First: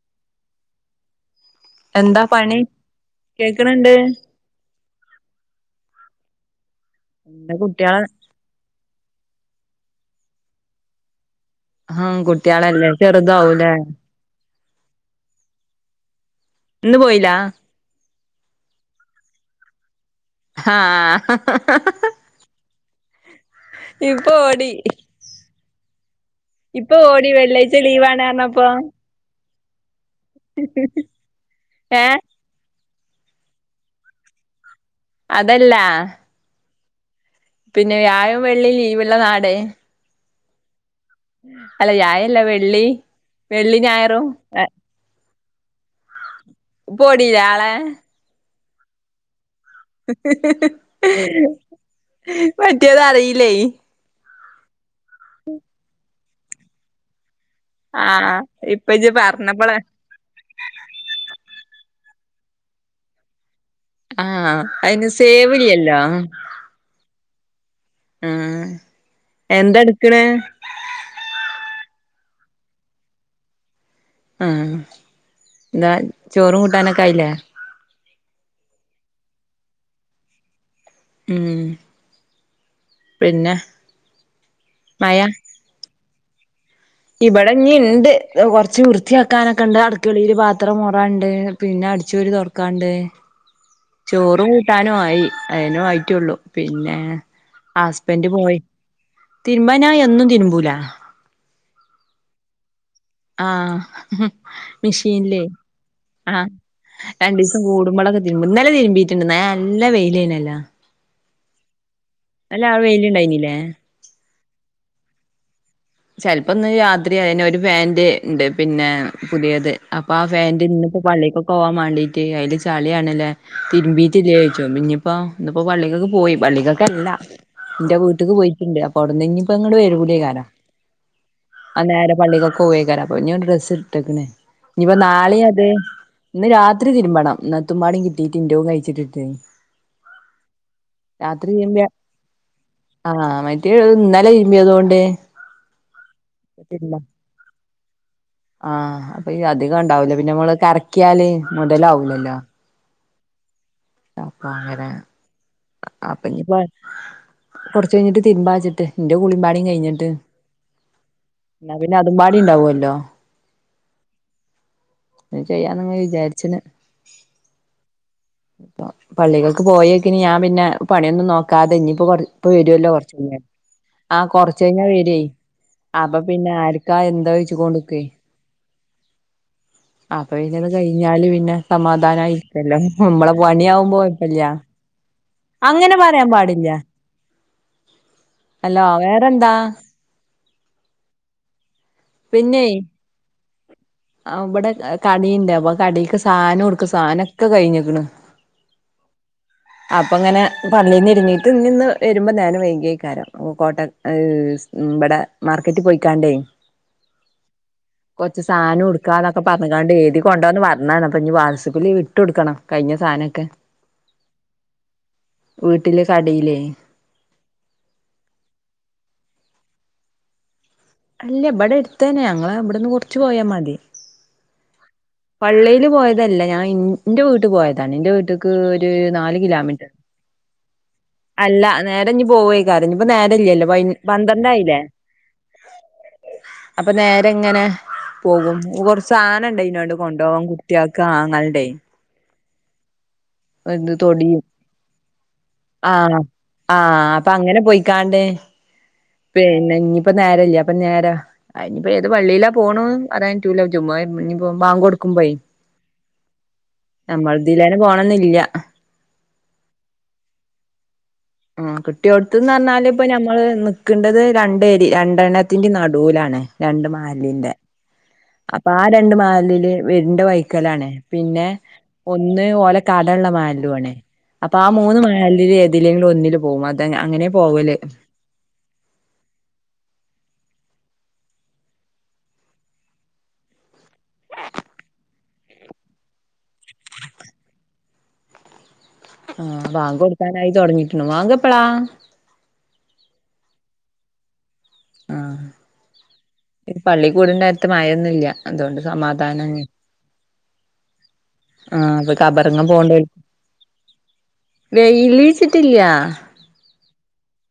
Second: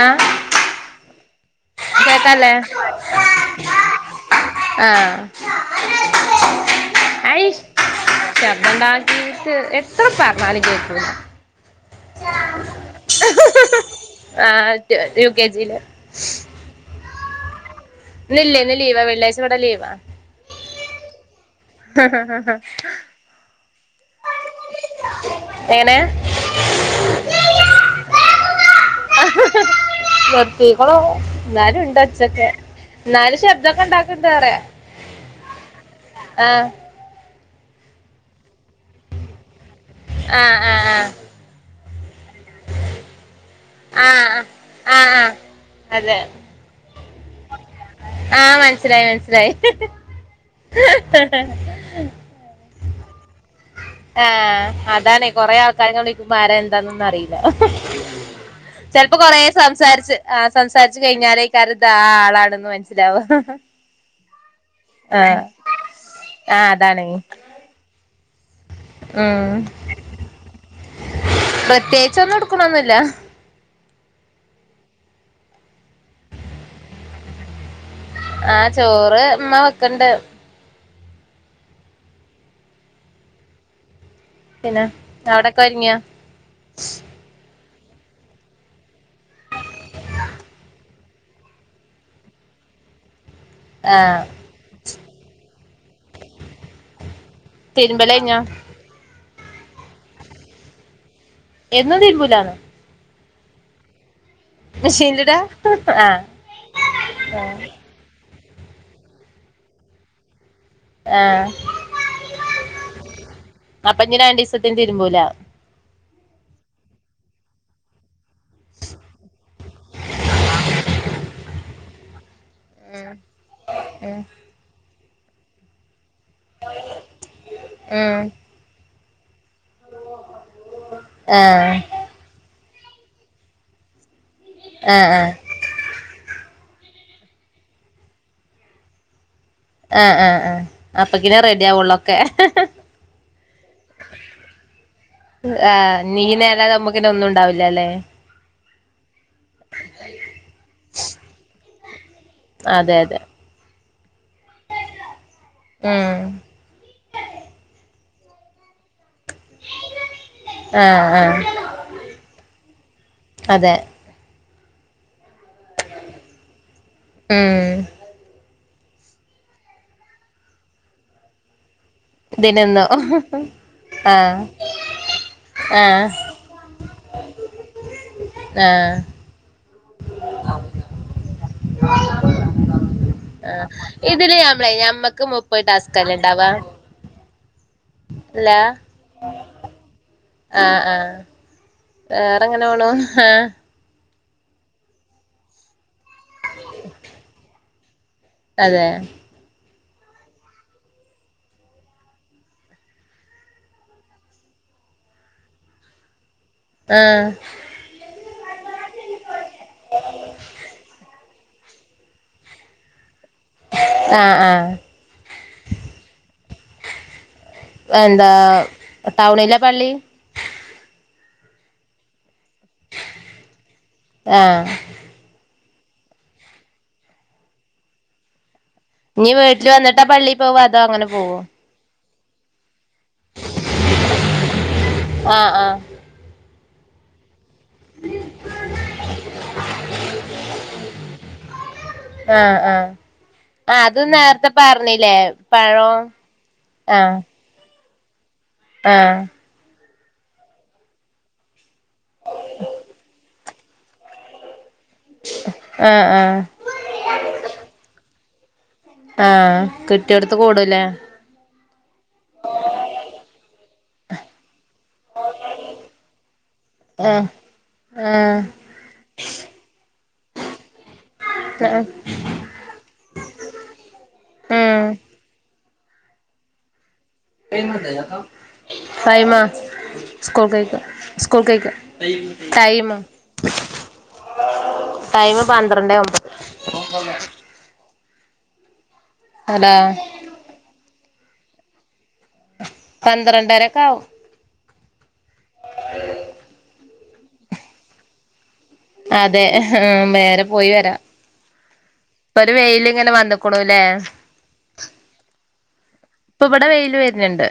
ആ എന്താ കേക്കല്ലേ പണി കേക്കണണ്ട് ആ ആയി എന്താ കുട്ടികളെ ശബ്ദണ്ടാക്കി എത്ര പറഞ്ഞലും കേൾക്കുല ഉം കുട്ടികളല്ലേ ചെറുതാവാവൂലേ ആഹ് യു കെ ജിയില് ഇന്ന് പോയില്ല ഇന്ന് ഇല്ല ഇന്ന് ലീവാ വെള്ളിയാഴ്ച ഇവിടെ ലീവാ ആഹ ഹാ ഇപ്പൊ ഓടി എങ്ങനെ ഇപ്പൊ ഓടി വെള്ളിയാഴ്ച ലീവാന് പറഞ്ഞപ്പോ നിർത്തികുനു എന്നാലും ഇണ്ട് ഏ ഓച്ചൊക്കെ എന്നാലും ശബ്ദക്കെ ഉണ്ടക്കണ്ടവിടെ അതല്ലാ പിന്നെ വ്യാഴം വെള്ളി ലീവുള്ള നാട് ആ ആ ആ അല്ല യായം ല്ല വെള്ളി വെള്ളി ഞായറും ആഹ് എ ആഹ് ആഹ് അതെ ഇപ്പ ഓടിലെ ആളെ മസിലായി മനസിലായി [unintelligible] മറ്റേദ് അറീലെ ആ അത് അതാനെ കുറേ ആൾക്കായതോണ്ട് കുമാരെ എന്താന്ന് ഒന്ന് അറിയി ആഹ് ഇപ്പൊ ഇജ്ജ് ചിലപ്പോ കൊറെ പറഞ്ഞപ്പളാ സംസാരിച്ച് ആ സംസാരിച്ച് കഴിഞ്ഞാലേ കരുത ആ ആളാണെന്ന് മനസ്സിലവാ ആ അയിന് സേവ് ഇല്ലല്ലോ ആ അതാണ് ഉം ഉം എന്ത എടുക്കണ് ചെന്നു എടുക്കൊനൊന്നില്ല ആ എന്താ ചോറും കൂട്ടാനൊക്കെ ആയില്ലേ ആ ചോറ് ഉമ്മ വെക്ണ്ട് ഉം പിന്നെ പിന്നെ മയ അവിടൊക്കെ ഒരുങ്ങിയ ഇവിടെ ഇണ് ഇണ്ട് കൊറച്ച് വൃത്തിയാക്കാനൊക്കെ ക്കണ്ട് അടുക്കളിയില് പാത്രം മോറ പണ്ട് പിന്നെ അടിച്ചുവാരി തുടയ്ക്കാണ്ട് ആ ചോറ് കൂട്ടാനും ആയി അയെന്നെ ആയിട്ടുള്ളു പിന്നെ തിരുമ്പല് ഹസ്ബൻഡ് കഴിഞ്ഞോ പോയി തിരുമ്പനായ് എന്നും തിരുമ്പൂല എന്നും തിരുമ്പുലാന്നോ ആ മെഷീനിലിടാ മെഷീൻലെ ആ രണ്ടുദീസം കൂടുമ്പളാ ഇന്നലെ തിരുമ്പിയിട്ടുണ്ട് നല്ല വെയിലേനല്ലാ ആ ഇന്നലെ അവിടെ വെയിലിണ്ടായിനില്ലേ അപ്പൊ ഇനി രണ്ടീസത്തിന് തിരുമ്പൂല ചെലപ്പോന്ന് രാത്രി ആയിന് ഒരു പാന്റ് ഉണ്ട് പിന്നെ പുതിയത് അപ്പൊ ആ പാന്റ് ഇന്നിപ്പോ പള്ളിക്കൊക്കെ പോവാൻ വേണ്ടീട്ട് അതില് ഉം ചളിയാണല്ലേ ഉം തിരുമ്പീട്ടില്ലേ ചോയിച്ചു അപ്പം ഇനിപ്പം പള്ളിക്കൊക്കെ പോയി പള്ളികൊക്കെല്ല എന്റെ ഉം വീട്ടിക്ക് പോയിട്ടുണ്ട് കൊടന്നെങ്കി ഇപ്പ ഇങ്ങള് വരുല്ലേ ഞാനാ ആ കോയേക്കാരപ്പ പൊരിഞ്ഞോട് ഡ്രസ്സ് ഇട്ടെക്ക്ണ് ഇനീയിപ്പ ആ ആ നാളെയത് ഇന്ന് രാ രാത്രി തിരുമ്പണം ഇന്നത്തുമ്പാടെ കിട്ടിട്ടിണ്ട് അഴിച്ചിട്ടിണ്ട് ആ ആ ആ അപ്പക്കിനെ രാത്രി റെഡി വല്ല്യ ആവുള്ളൊക്കെ ആഹ മറ്റേ ഇന്നലെ തിരുമ്പിയതുകൊണ്ട് ആഹ്നീനേരാത നമ്മുകൊന്നും ണ്ടാവില്ല ലേ [inaudible] ആഹ്ഹ [unintelligible] [unintelligible] അധികം ഉണ്ടാവുല പിന്നെ നമ്മള് കറക്കിയാലെ ഇടലാവുലല്ലോ അതെ തെ അപ്പാണത് ഉം അപ്പഞ്ഞ്പ [unintelligible] കുട് കഴിഞ്ഞിട്ട് തിരുമ്പാച്ചിട്ട് ന്റെ കുളിമ്പാടീംകഴിഞ്ഞിട്ട് ആഹ് ആഹ് എന്നാ പിന്നെ അതും പാടി ഉണ്ടാവല്ലോ അതെ ന്ന്ചെയ്യാന്ന്‌ങ്ങെ വിചാരിച്ണ് ആഹ് ഇപ്പൊ പള്ളിക്കക്ക് പോയൊക്കിന് ഞാൻ പിന്നെ പണിയൊന്നും നോക്കാതെ ഇഞ്ഞി ഇപ്പൊ കൊ ഇപ്പ ഇതിനൊന്നു വരുല്ലോ കൊറച്ച കഴിഞ്ഞാ ആ ആഹ് കൊറച്ച കഴിഞ്ഞാ വര്യേ ആഹ് അപ്പൊ പിന്നെ ആർക്കാ എന്തായ്ച്കോണ്ട് കെയ് ആഹ് അപ്പൊ പിന്നത് കഴിഞ്ഞാല് പിന്നെ സമാധാനമായിരിക്കല്ലോ നമ്മളെ പണിയാകുമ്പോഴപ്പല്ല ക്ക് മുപ്പഹ് ടാസ്കല്ലണ്ടവാ ഹലോ വേറെന്താ ആഹ് ആഹ് വേറെങ്ങനെ വേണോ ഉം ആ ആ ഉബ്വിടെ കടീണ്ട് അപ്പ കട സാനോട്ക്ക സാനൊക്കെ കഴിഞ്ഞിണ് [inaudible] അതെ അപ്പ ങ്ങനെ പള്ളീന്ന് ഇരിങ്ങീട്ട് ഇ ഇന്ന് വരുമ്പോ ഞൻ വൈകിയായി കാരം കോട്ട ഇബടെ മാർക്കറ്റ് പോയിക്കാണ്ടേ ആഹ് കൊറ്ച്ച് സാ നോട്ക്കാന്നൊക്കെ പറഞ്ഞത് കണ്ട് എഴുതി കൊണ്ടോന്ന് പറഞ്ഞതാണ് അപ്പൊ ഇനി വാട്സപ്പില് വിട്ടൊടുക്കണം കഴിഞ്ഞ സാനൊക്കെ ആഹ്ആഹ് വീട്ടില് കടയിലേ എന്താ ടൗണില പ്പള്ളി അല്ല ഇബടെ എടുത്തെന്നെ ഞങ്ങളെ ഇബ്ടെന്ന് കൊറ്ച്ച്പോയാ മതി ആഹ് പള്ളിയിൽ പോയതല്ല ഞാൻ ഇൻ്റെ വീട്ട്ക്ക് പോയതാണ് ൻ്റെ വീട്ടിക് ഞ്ഞ് വീട്ടില് വന്നിട്ട പള്ളി പോവ അതോ അങ്ങനെ പോവോ അഞ്ഞ പോവയ് ഇപ്പ നേര ഇല്ലല്ലോ പന്ത്രണ്ടായില്ലേ ആഹ് ആഹ് അപ്പൊ നേരെ അങ്ങനെ പോകും കുറച്ച് സാധന ഇണ്ട അതിനോട് വിഭം കുട്ടിയക്ക ആങ്ങളുടെേ ആഹ ആഹ ആ അത് തൊടിയും നേരത്തെ പറഞ്ഞില്ലേ പഴം ആഹ കാണ്ട് പിന്നെ ഇപ്പൊ നേരല്ല അപ്പൊ നേര അയിനിയിപ്പ ഏത് വള്ളിയിലാ പോണ് അതായ [unintelligible] ബാങ്ക് കൊടുക്കുമ്പയ് ആഹ് ആഹ് നമ്മളെ തീലെന്നെ പോണംന്നില്ല്യ. ആഹ് കിട്ടിയോട്ത്ത് കൂടുലേ. ആ കിട്ടിയോട്ത്ത്ന്ന് പറഞ്ഞാല് ഇപ്പ ഞമ്മള് നി ക്കണ്ടത് രണ്ടേരി രണ്ടെണ്ണത്തിൻ്റിം നടൂലാണ്. രണ്ട് ആഹ് മഹല്ലിന്റെ ആഹ് അപ്പ ആ രണ്ട് മഹല്ലില് വര് ണ്ട് വൈക്കലാണ്. പിന്നെ ഒന്ന് ഓല കട ഇള്ള മഹല്ലും ആണ്. അപ്പൊ ആ മൂന്ന് ഉം മഹല്ലിലും എര് തിലേങ്കിലും ഒന്നില് പോവും അധി തൻ അങ്ങനെ പോവല്. ടൈമ സ്കൂൾക്കോയ്ക്ക സ്കൂൾക്കോയ്ക്ക ടൈമ് ടൈമ് പന്ത്രണ്ടേ ഒമ്പത് ആഹ് അതാ ബാങ്ക് കൊടുക്കാനായി തൊടങ്ങി. വാങ്കെപ്പളാ പന്ത്രണ്ടരക്കെ ആവും. ആഹ് ഈ പള്ളി കൂടണ്ടേരത്ത് മയൊന്നൂല്ല്യ അതെ ആ വേറെ പോയി വരാം. ആ അത് ഇപ്പൊ ഒരു കബറങ്ങ് വെയില് പോണ്ടേ ഇങ്ങനെ വന്ന്ക്കുണുല്ലേ വെയില് ട്ടില്ല്യാ ഇപ്പ ഇവിടെ വെയിൽ വെരുന്നുണ്ട്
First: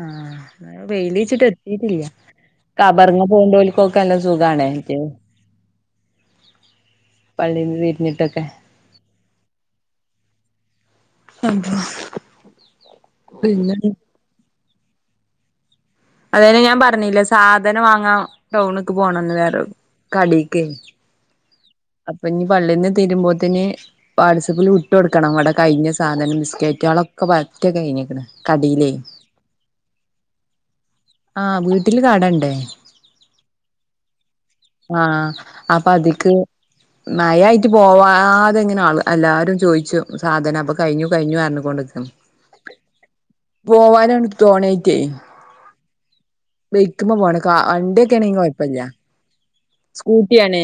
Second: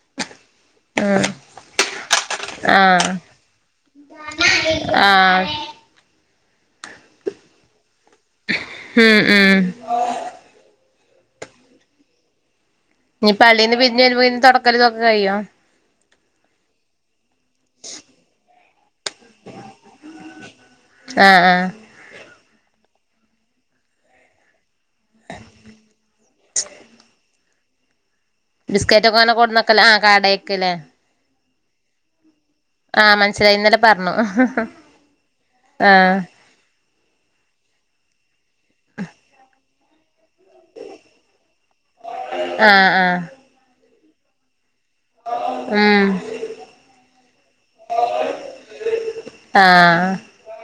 ആ വെയില് ഇച്ചീട്ട് എത്തീട്ടില്ലാ ആഹ് കബറിങ്ങ് പോവുണ്ടോൽക്കൊക്കെ നല്ല സുഖാണേ എനിക്ക് ആഹ് പള്ളീന്ന് വീട്ടിലേ ഉം ഉം അതോ ഇനി പള്ളീന്ന് പിരിഞ്ഞ് വരുമ്പോ ഇനി തൊട [unintelligible] കയ്യോ? അതേന് ഞാൻ പറഞ്ഞില്ലേ സാധനം വാങ്ങാ ടൗണ്ക്ക് പോണന്ന് വേറ കടേക്ക് ആഹ് ആഹ് അപ്പോ ഇനി പള്ളീന്ന് തീരുമ്പോത്തിന് വാട്സപ്പില് വിട് ഇട്ട് കൊടുക്കണം ഇവിടെ കഴിഞ്ഞ സാധനം ലിസ്റ്റയക്കാനൊള്ള ഒക്കെ പര് റ്റ കയിഞ്ഞേക്കണ്. ബിസ്കറ്റ് ഒക്കെ നല്ല കൊണ്ടുവക്കലാ ആ കടേക്ക്‌ലെ ആഹ് വീട്ടില് കട ഇണ്ടേ. ആ മനസ്സിലായി ഇന്നലെ പറഞ്ഞു ആ മയ ആയിട്ട് പോവാ ഇതെങ്ങനെ അള് എല്ലാരും ചോയി സാധനം അപ്പ കഴിഞ്ഞു കഴിഞ്ഞു പറഞ്ഞ് കൊണ്ട് നിക്ക്‌ന്ന് ആഹ് ആഹ് പോവൻ ഇതാണ് തോണയ് ക്ക്‌ ഉം ബൈക്ക് ഇപ്പ പോണ് കാ വണ്ടിയൊക്കൊണെങ്കി കൊയപ്പില്ല ആഹ് സ്കൂട്ടിയാണ്.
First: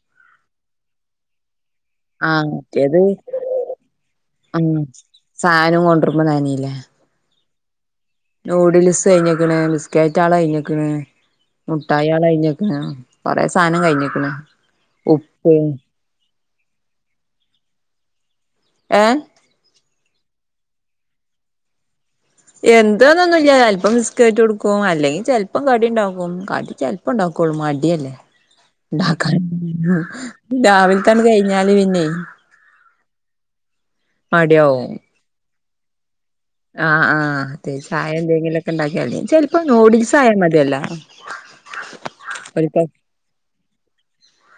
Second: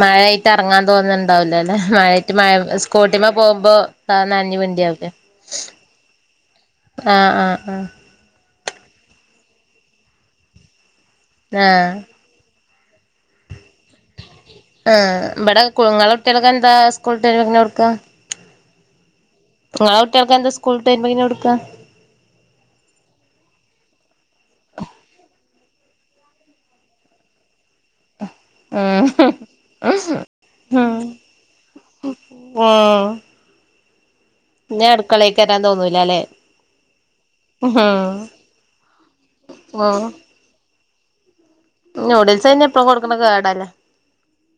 മഴയായിട്ട് എറങ്ങാൻ തോന്നുന്നുണ്ടാവില്ലല് മഴയായിട്ട് ആഹ് മഴ മറ്റേത് സ്കൂട്ടിമ്മ പോകുമ്പോ ത നനഞ്ഞ് ഉം പിണ്ടിയാകട്ടെ, സാധനം കൊണ്ടരുമ്പോ നനീല്ലേ ആ ആ ആ നൂഡിൽസ് കഴിഞ്ഞേക്കണ് ബിസ്കറ്റാള് കഴിഞ്ഞേക്കണ്. ആഹ് ആഹ് മുട്ടായാള് കഴിഞ്ഞേക് [unintelligible] കൊറെ സാനം കഴിഞ്ഞേക്കണ്. ആ ഉപ്പ് ഇബടെ കുങ്ങള കുട്ടിൾക്ക് എന്താ സ്കൂൾ വിട്ട് [unintelligible] കൊടുക്ക. ഏ നിങ്ങളെ ഒട്ടികൾക്ക് എന്താ സ്കൂൾ വിട്ടുരുമ്പോ [unintelligible] കൊടുക്ക. എന്തോന്നൊന്നുല്ല ലപ്പം ബിസ്ക്കറ്റ് കൊടുക്കും അല്ലെങ്കിൽ ചെലപ്പം കടി ഇണ്ടാക്കും, കടി ചെലപ്പം ഇണ്ടാക്കുള്ളൂ, മടിയല്ലേ. ഇണ്ടാക്കാൻ ഉം രാവിലത്തെ അങ്ങ് കഴിഞ്ഞാല് പിന്നെ പിന്നെ അടുക്കളെക് വരാൻ തോന്നൂല്ല അല്ലെ. ആഹ ആ അതേ ചായ എന്തെങ്കിലും ഓക്കെ ഉണ്ടാക്കിയാലെ ചിലപ്പോ ന്യൂഡിൽസ് ആയാലും മതിയല്ലോ. [unintelligible] ന്യൂഡിൽസ് തന്നെ ഇപ്പോ ഓൽക്ക് കൊടുക്കുന്നത് കേടല്ലേ.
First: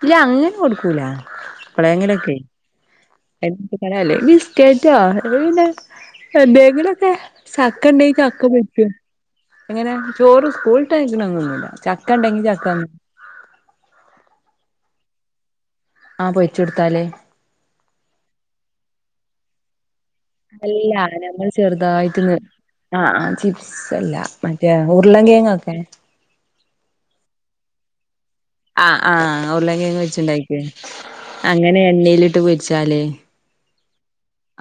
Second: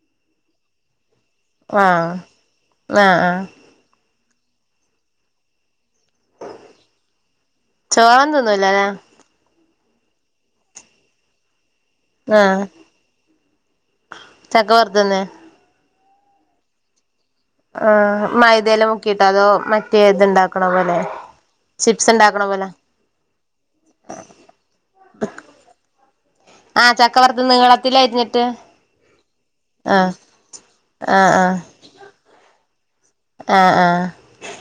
ഇല്ല അങ്ങനെ കൊടുക്കൂല ആഹ് എപ്പോഴെങ്കിലുമൊക്കെ ആഹ് ആഹ് [unintelligible] ബിസ്കറ്റോ അല്ലങ്കിൽ പിന്നെ എന്തെങ്കിലൊക്കെ ചക്ക ഉണ്ടെങ്കിൽ ചോറൊന്നും ചക്ക തിന്നൂലല്ലേ പെരിക്കും എങ്ങനെ ചോറ് സ്കൂൾടാ കഴിക്കുന്നില്ല ചക്ക ഉണ്ടെങ്കി ആഹ് ചക്ക ചക്ക വർത്തിന്നെ ആഹ പൊരിച്ച്കൊടുത്താല് ആ മൈദയിൽമുക്കിയിട്ടോ അതോ മറ്റേ ഇത് ഇണ്ടാക്കണ പോലെ അല്ല ഞമ്മൾ ചിപ്സ് ചെറുതായിട്ട് ഇണ്ടാക്കണ പോലെ ആ ചിപ്സ് അല്ല മറ്റേ ഉർ കിഴങ്ങ് ഓക്കെ അത് നീളത്തിൽ അരിഞ്ഞിട്ട് ആ ആ ആഹ് ഉർളകിഴങ്ങ്‌വെച്ചുണ്ടാ കിട്ട് ആഹ് ആഹ് അങ്ങനെ എണ്ണയിലിട്ട് പൊരി [unintelligible] ആഹ് ആഹ്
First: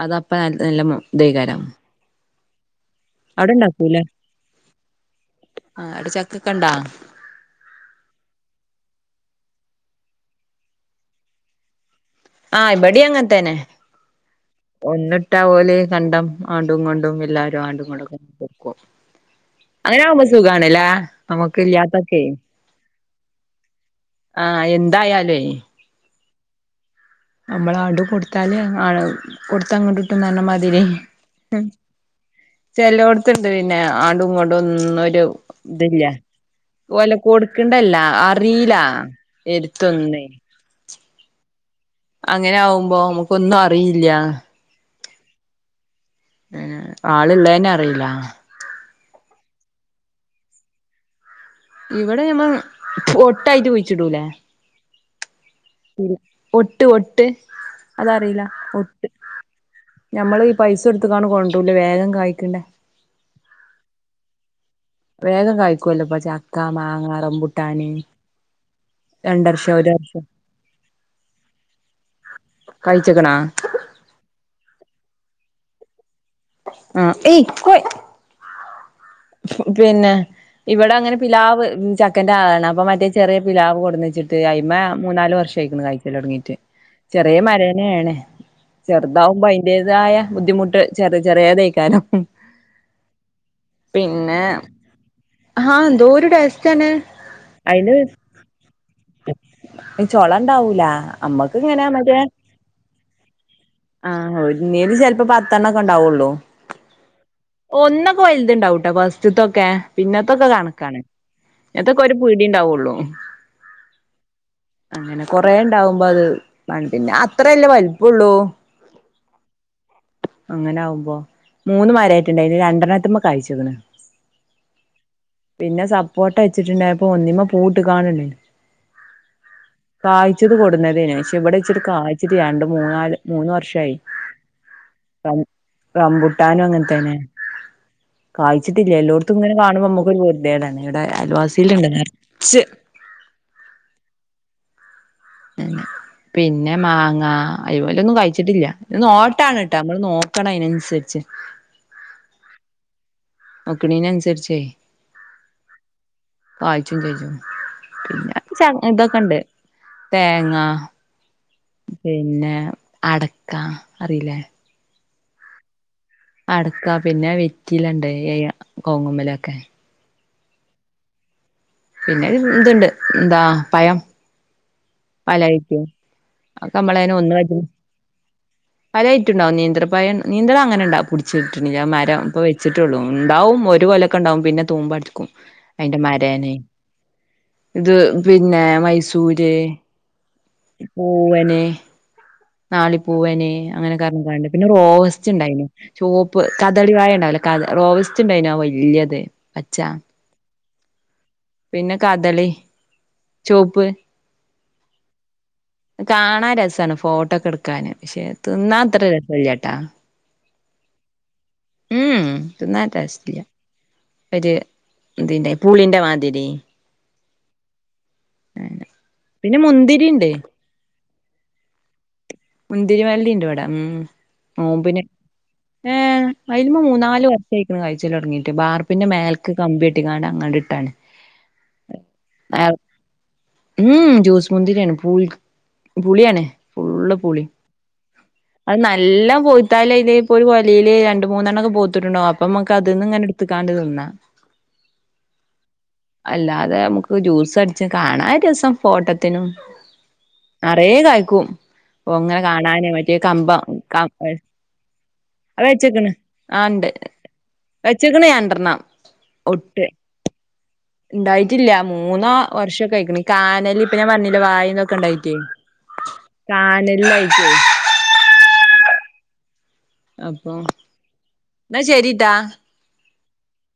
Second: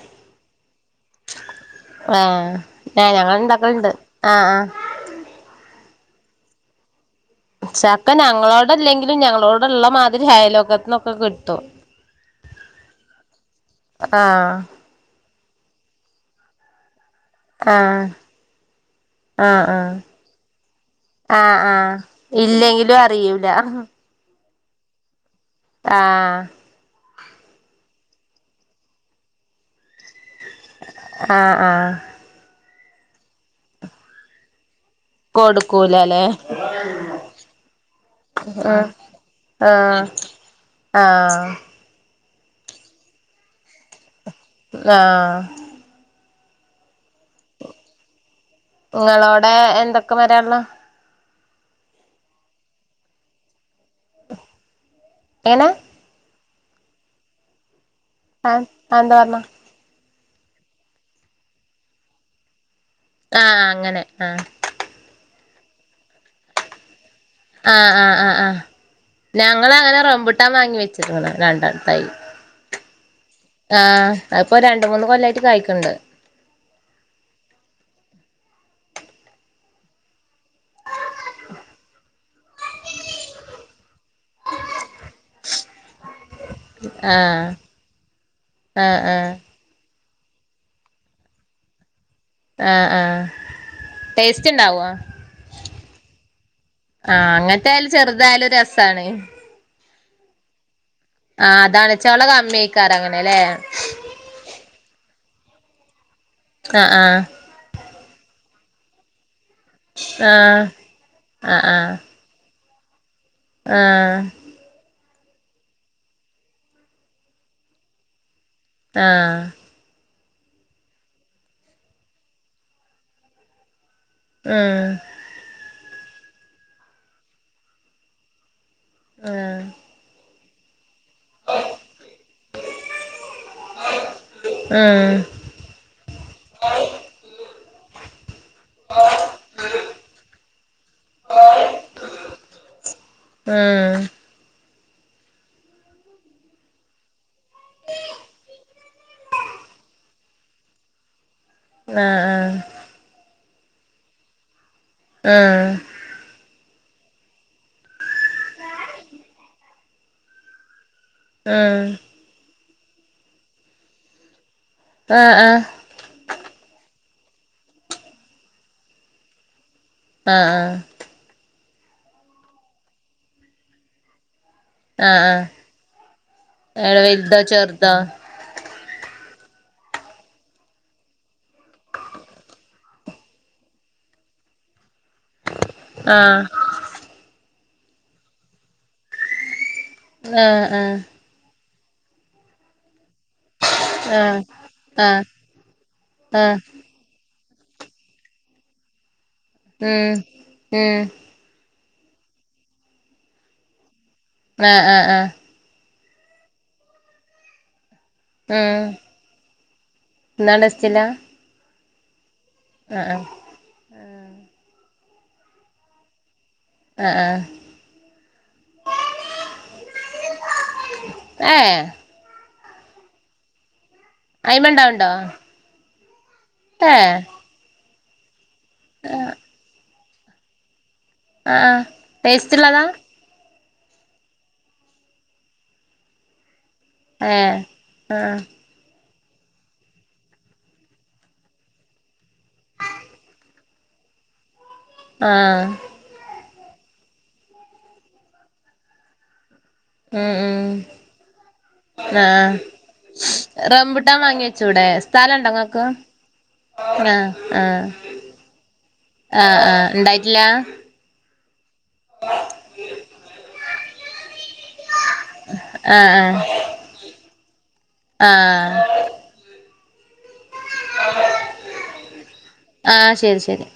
അതെ അപ്പ [unintelligible] നല്ല മ് ഇതയി കാരം ആഹ് ആ ഞങ്ങള് ഇണ്ടാക്കലിണ്ട് ആഹ് ആഹ് ആ അവിടെ ചക്കക്കെ ഇണ്ടാ ചക്ക ഞങ്ങളോട് അല്ലെങ്കിലും ഞങ്ങളോട് യുള്ള മാതിരി അയലുവക്കത്തുന് ഒക്കെ കിട്ടും ആ ഇവിടെയും അങ്ങനെ തന്നെ ആഹ് ഒന്നിട്ടാൽ ഒ - [unintelligible] കണ്ടം ആണ്ടും കൊണ്ടും- എല്ലാരും അങ്ങ്ടും ഇങട്ടും ആഹ് ഒക്കെ കൊടുക്കും ആഹ് ആഹ് അങ്ങനെ ആവുമ്പോ സുഖാണല്ലേ നമ്മുക്ക് ആഹ് ആഹ് ഇല്ലാത്തൊക്കെ- ഇല്ലെങ്കിലും അറിയൂല ആഹ് ആ എന്തായാലുവേ ആഹ് നമ്മള് അടു കൊടുത്താല് കൊടുത്ത അങ്ങോട്ടിട്ട്ന്ന [unintelligible] പറഞ്ഞമാതിരി ആഹ് ആഹ് ചെലോട്ത്ത്ണ്ട് പിന്നെ ആടും ഇങ്ങ്ടും ഒന് ഒരു ഇതില്ല കൊടുക്കൂലല്ലേ ഓല കൊടുക്കണ്ടല്ല അറീല ആഹ് ആഹ് എടുത്തൊന്ന് [unintelligible] ആഹ്. അങ്ങനെ ആവുമ്പോ നമുക്കൊന്നും അറിയില്യ. ആഹ്. ആള് ഇള്ളെന്നെ അറിയില്ല. നിങ്ങളോടെ എന്തൊക്കെ വരാ ഒള്ളെ ഇവിടെ മ്മ ഒട്ടായിറ്റ് പോയി ചിടൂലേ? എന പി ഒട്ട് ഒട്ട്. ആഹ് അത് എന്താ പറഞ്ഞ നമ്മള് ഈ പൈസ എടുത്ത്ക്കാണ് കൊണ്ടൂല്ലേ വേഗം കായ്ക്കണ്ടേ? ആ അങ്ങനെ ആ വേഗം കായ്ക്കുവല്ലോ ഇപ്പ ചക്ക മാങ്ങ ആ റംബുട്ടാന് ആ ആ ആഹ് രണ്ടർഷം ഒരു ഞങ്ങളങ്ങനെ വർഷം റംബുട്ടാൻ വാങ്ങി വെച്ചിരുന്നതാ രണ്ട് തൈ കഴിച്ചക്കണാ ആഹ അപ്പോ ര മൂന്ന് കൊല്ലായിട്ട് കായ്ക്ക്ണ്ട്. ആ ഏയ്‌ കോയ് മ് പിന്നെ ഇവിടെ അങ്ങനെ പിലാവ് ച പക്കൻ്റെ ആണ് അം മറ്റേ ചെറിയ പിലാവ് കൊടുന്ന് വെച്ചിട്ട് അയ്മേ മൂന്നാല്ർഷായിക്ക്ണ്‌ കായ്ക്കല് തുടങ്ങി- റ്റ് ചെറിയ ആഹ് മഴേനയാണ് ആഹ് ആഹ് ചെറുതാവുമ്പോ അതിന്റേതായ ബുദ്ധിമുട്ട് ചെറിയ ചെറിയതായിക്കാല്ലോ ആഹ് ആഹ് ടേസ്റ്റ്ണ്ടാവോ ഹാ എന്തോരു ടേസ്റ്റ്ന്നെ അങ്ങനത്തെ ആയാലും അയില് ചെറുതായാലും രസാണ് ഇനി ചൊള ഉണ്ടാവൂലാ. ആ അതാണച്ചോള കമ്മിക്കാറ് അങ്ങനെല്ലേ ത്തെണ്ണം കെണ്ടാവുള്ളോ ആഹ് ഒന്നക്കെ വലതുണ്ടാവും ഫസ്റ്റ്‌തെയൊക്കെ പിന്നത്തൊക്കെ ആഹ് കാണക്കാണ് ഇങ്ങത്തൊക്കെ ഒരു പീടി ഉണ്ടാവുള്ളൂ ഉള്ളു ആ അങ്ങനെ കൊറേ ഉണ്ടാവുമ്പോ അത് പിന്നെ അത്രയല്ലേ വലിപ്പം ഉള്ളൂ ആ അങ്ങന ആവുമ്പോ മൂന്ന് മരായിട്ടുണ്ടായിന് രണ്ടെണ്ണംത്തുമ്പോ കഴചിക്കണേ ഉം പിന്നെ സപ്പോർട്ട വെച്ചിട്ടുണ്ടായപ്പോ ഒന്നിമ്മ പൂവിട്ട് കാണണ്ടേ ആ ച്ചത് കെടുന്ന പക്ഷെ ഇവിടെ ഇച്ചിരി കായ്ചിട്ട് മൂന്നാല് മൂന്ന വർഷായി റ റമ്പുട്ടാനും അങ്ങന തന്നെ കായിച്ചിട്ടില്ല എല്ലായിടത്തും ഇങ്ങെ കാണുമ്പോ നമ്മക്ക് നമ്മുക്ക് ഒരു പൂർത്തികേടാണ് അലവാസിയിലുണ്ട് നിറച്ച് പിന്നെ മാങ്ങ ഐമോലൊന്നും ഒന്നും കഴിച്ചിട്ടില്ല നോട്ടാണട്ടാ നമ്മള് നോക്കണം അതിനനുസരിച്ച് ആ ആ ക്ക്‌ണീനനുസരിച്ചേ ആ ഇജ്ജ് ഇതൊക്കെണ്ട് തേങ്ങ ഉം ഉം ഉം പിന്നെ അടക്ക, അറിയില്ലേ? ആ ആ അടക്കാ പിന്നെ വെറ്റിലണ്ട് കോവ്‌ങ്ങ് മേലൊക്കെ ആ ആ പിന്നെ ഇ ഇത്ണ്ട് എന്താ പയം ആ ആ ഒക്കെ എടെ നമ്മളതിനെ വലുതെ ചെറ്തൊ? റ്റുണ്ടാവും നേത്രപഴ നേന്ത്ര അങ്ങനെ ഉണ്ടാ പുട്ച്ച് കിട്ട്ണ്‌ല്ല മരം ഇപ്പം വെച്ച്ട്ടൊള്ളു ഇണ്ടാവും ഒരു കൊലൊക്കേണ്ടാവും പിന്നെ തൂമ്പാട് ക്കും അയിന്റെ ആഹ് മരേനേ ഇത് പിന്നെ മൈസൂര് ആഹ് ആഹ് പൂവന് ഞാലിപൂവന് ആഹ് അങ്ങനെക്കേറഞ്ഞ്ക്കാണ്ട് പിന്നെ ആഹ് റോവസ്റ്റ്ണ്ടായിന് ചോപ്പ് ആഹ് കദളി വായ ഇണ്ടാവൂല്ലേ കദ റോവസ്റ്റ്ണ്ടായിനാ വല്ല്യത് പച്ചാ ഉം ഉം പിന്നെ കദളി ചോപ്പ് ആ ആ ആ കാണാൻ രസാണ് ഫോട്ടോക്കെട്ക്കാന് പക്ഷെ തിന്നാ ഉം അത്ര രസല്ലാട്ടാ എന്നാ ഡസ്റ്റില്ല മ്മ് മ്മ് തിന്നാൻ ആഹ് ആഹ് ടെസ്റ്റ്‌ ഇല്ല ഇതിന്റെ പൂളിന്റെ മാതിരി ആ ആ പിന്നെ മുന്തിരിണ്ട് ഏ മുന്തിരിവള്ളിണ്ട് ഇവേടെ ഉം അയ്മണ്ടാവ്ണ്ടോ ഏ അയിമ മൂന്നാല് വെട്ടായിക്ക്ണ് കാ ച്ചലോടെങ്ങി വാർപ്പിൻ്റെ മേൽക്ക് കമ്പി [unintelligible] ആ ആ ടേസ്റ്റ്ള്ളതാ ഉം ജ്യൂസ്മുന്തിരിയാണ് [unintelligible] പുളിയാണ് ഫുൾ ആ ആ [unintelligible] ആഹ് അല്ലാതെ നമുക്ക് ജ്യൂസ് അടിച്ച് കാണാ രസം ഫോട്ടത്തിനും നിറയെ കായ്ക്കും ഓഹ് ഇങ്ങനെ ആഹ കാണാന് മറ്റേ കമ്പം കം റംബുട്ടാൻ വാങ്ങി വെച്ചൂടെ അത് സ്ഥലണ്ടോങ്ങക്ക് വെച്ച്ക്ക്ണ് ആഹ് ഇണ്ട് ആഹ ആഹ വെച്ച്ക്ക്ണ് രണ്ടെണ്ണം ആഹ ആഹ ഉണ്ടായിട്ടില്ല ണ്ടായി [unintelligible] മൂന്നോ, വർഷക്കയിക്കണ് [unintelligible] [unintelligible] വായിന്നൊക്കെ ഉണ്ടായിട്ടേ ആ അപ്പൊ എന്നാ ശരിട്ടാ ആഹ് ശരി ശരി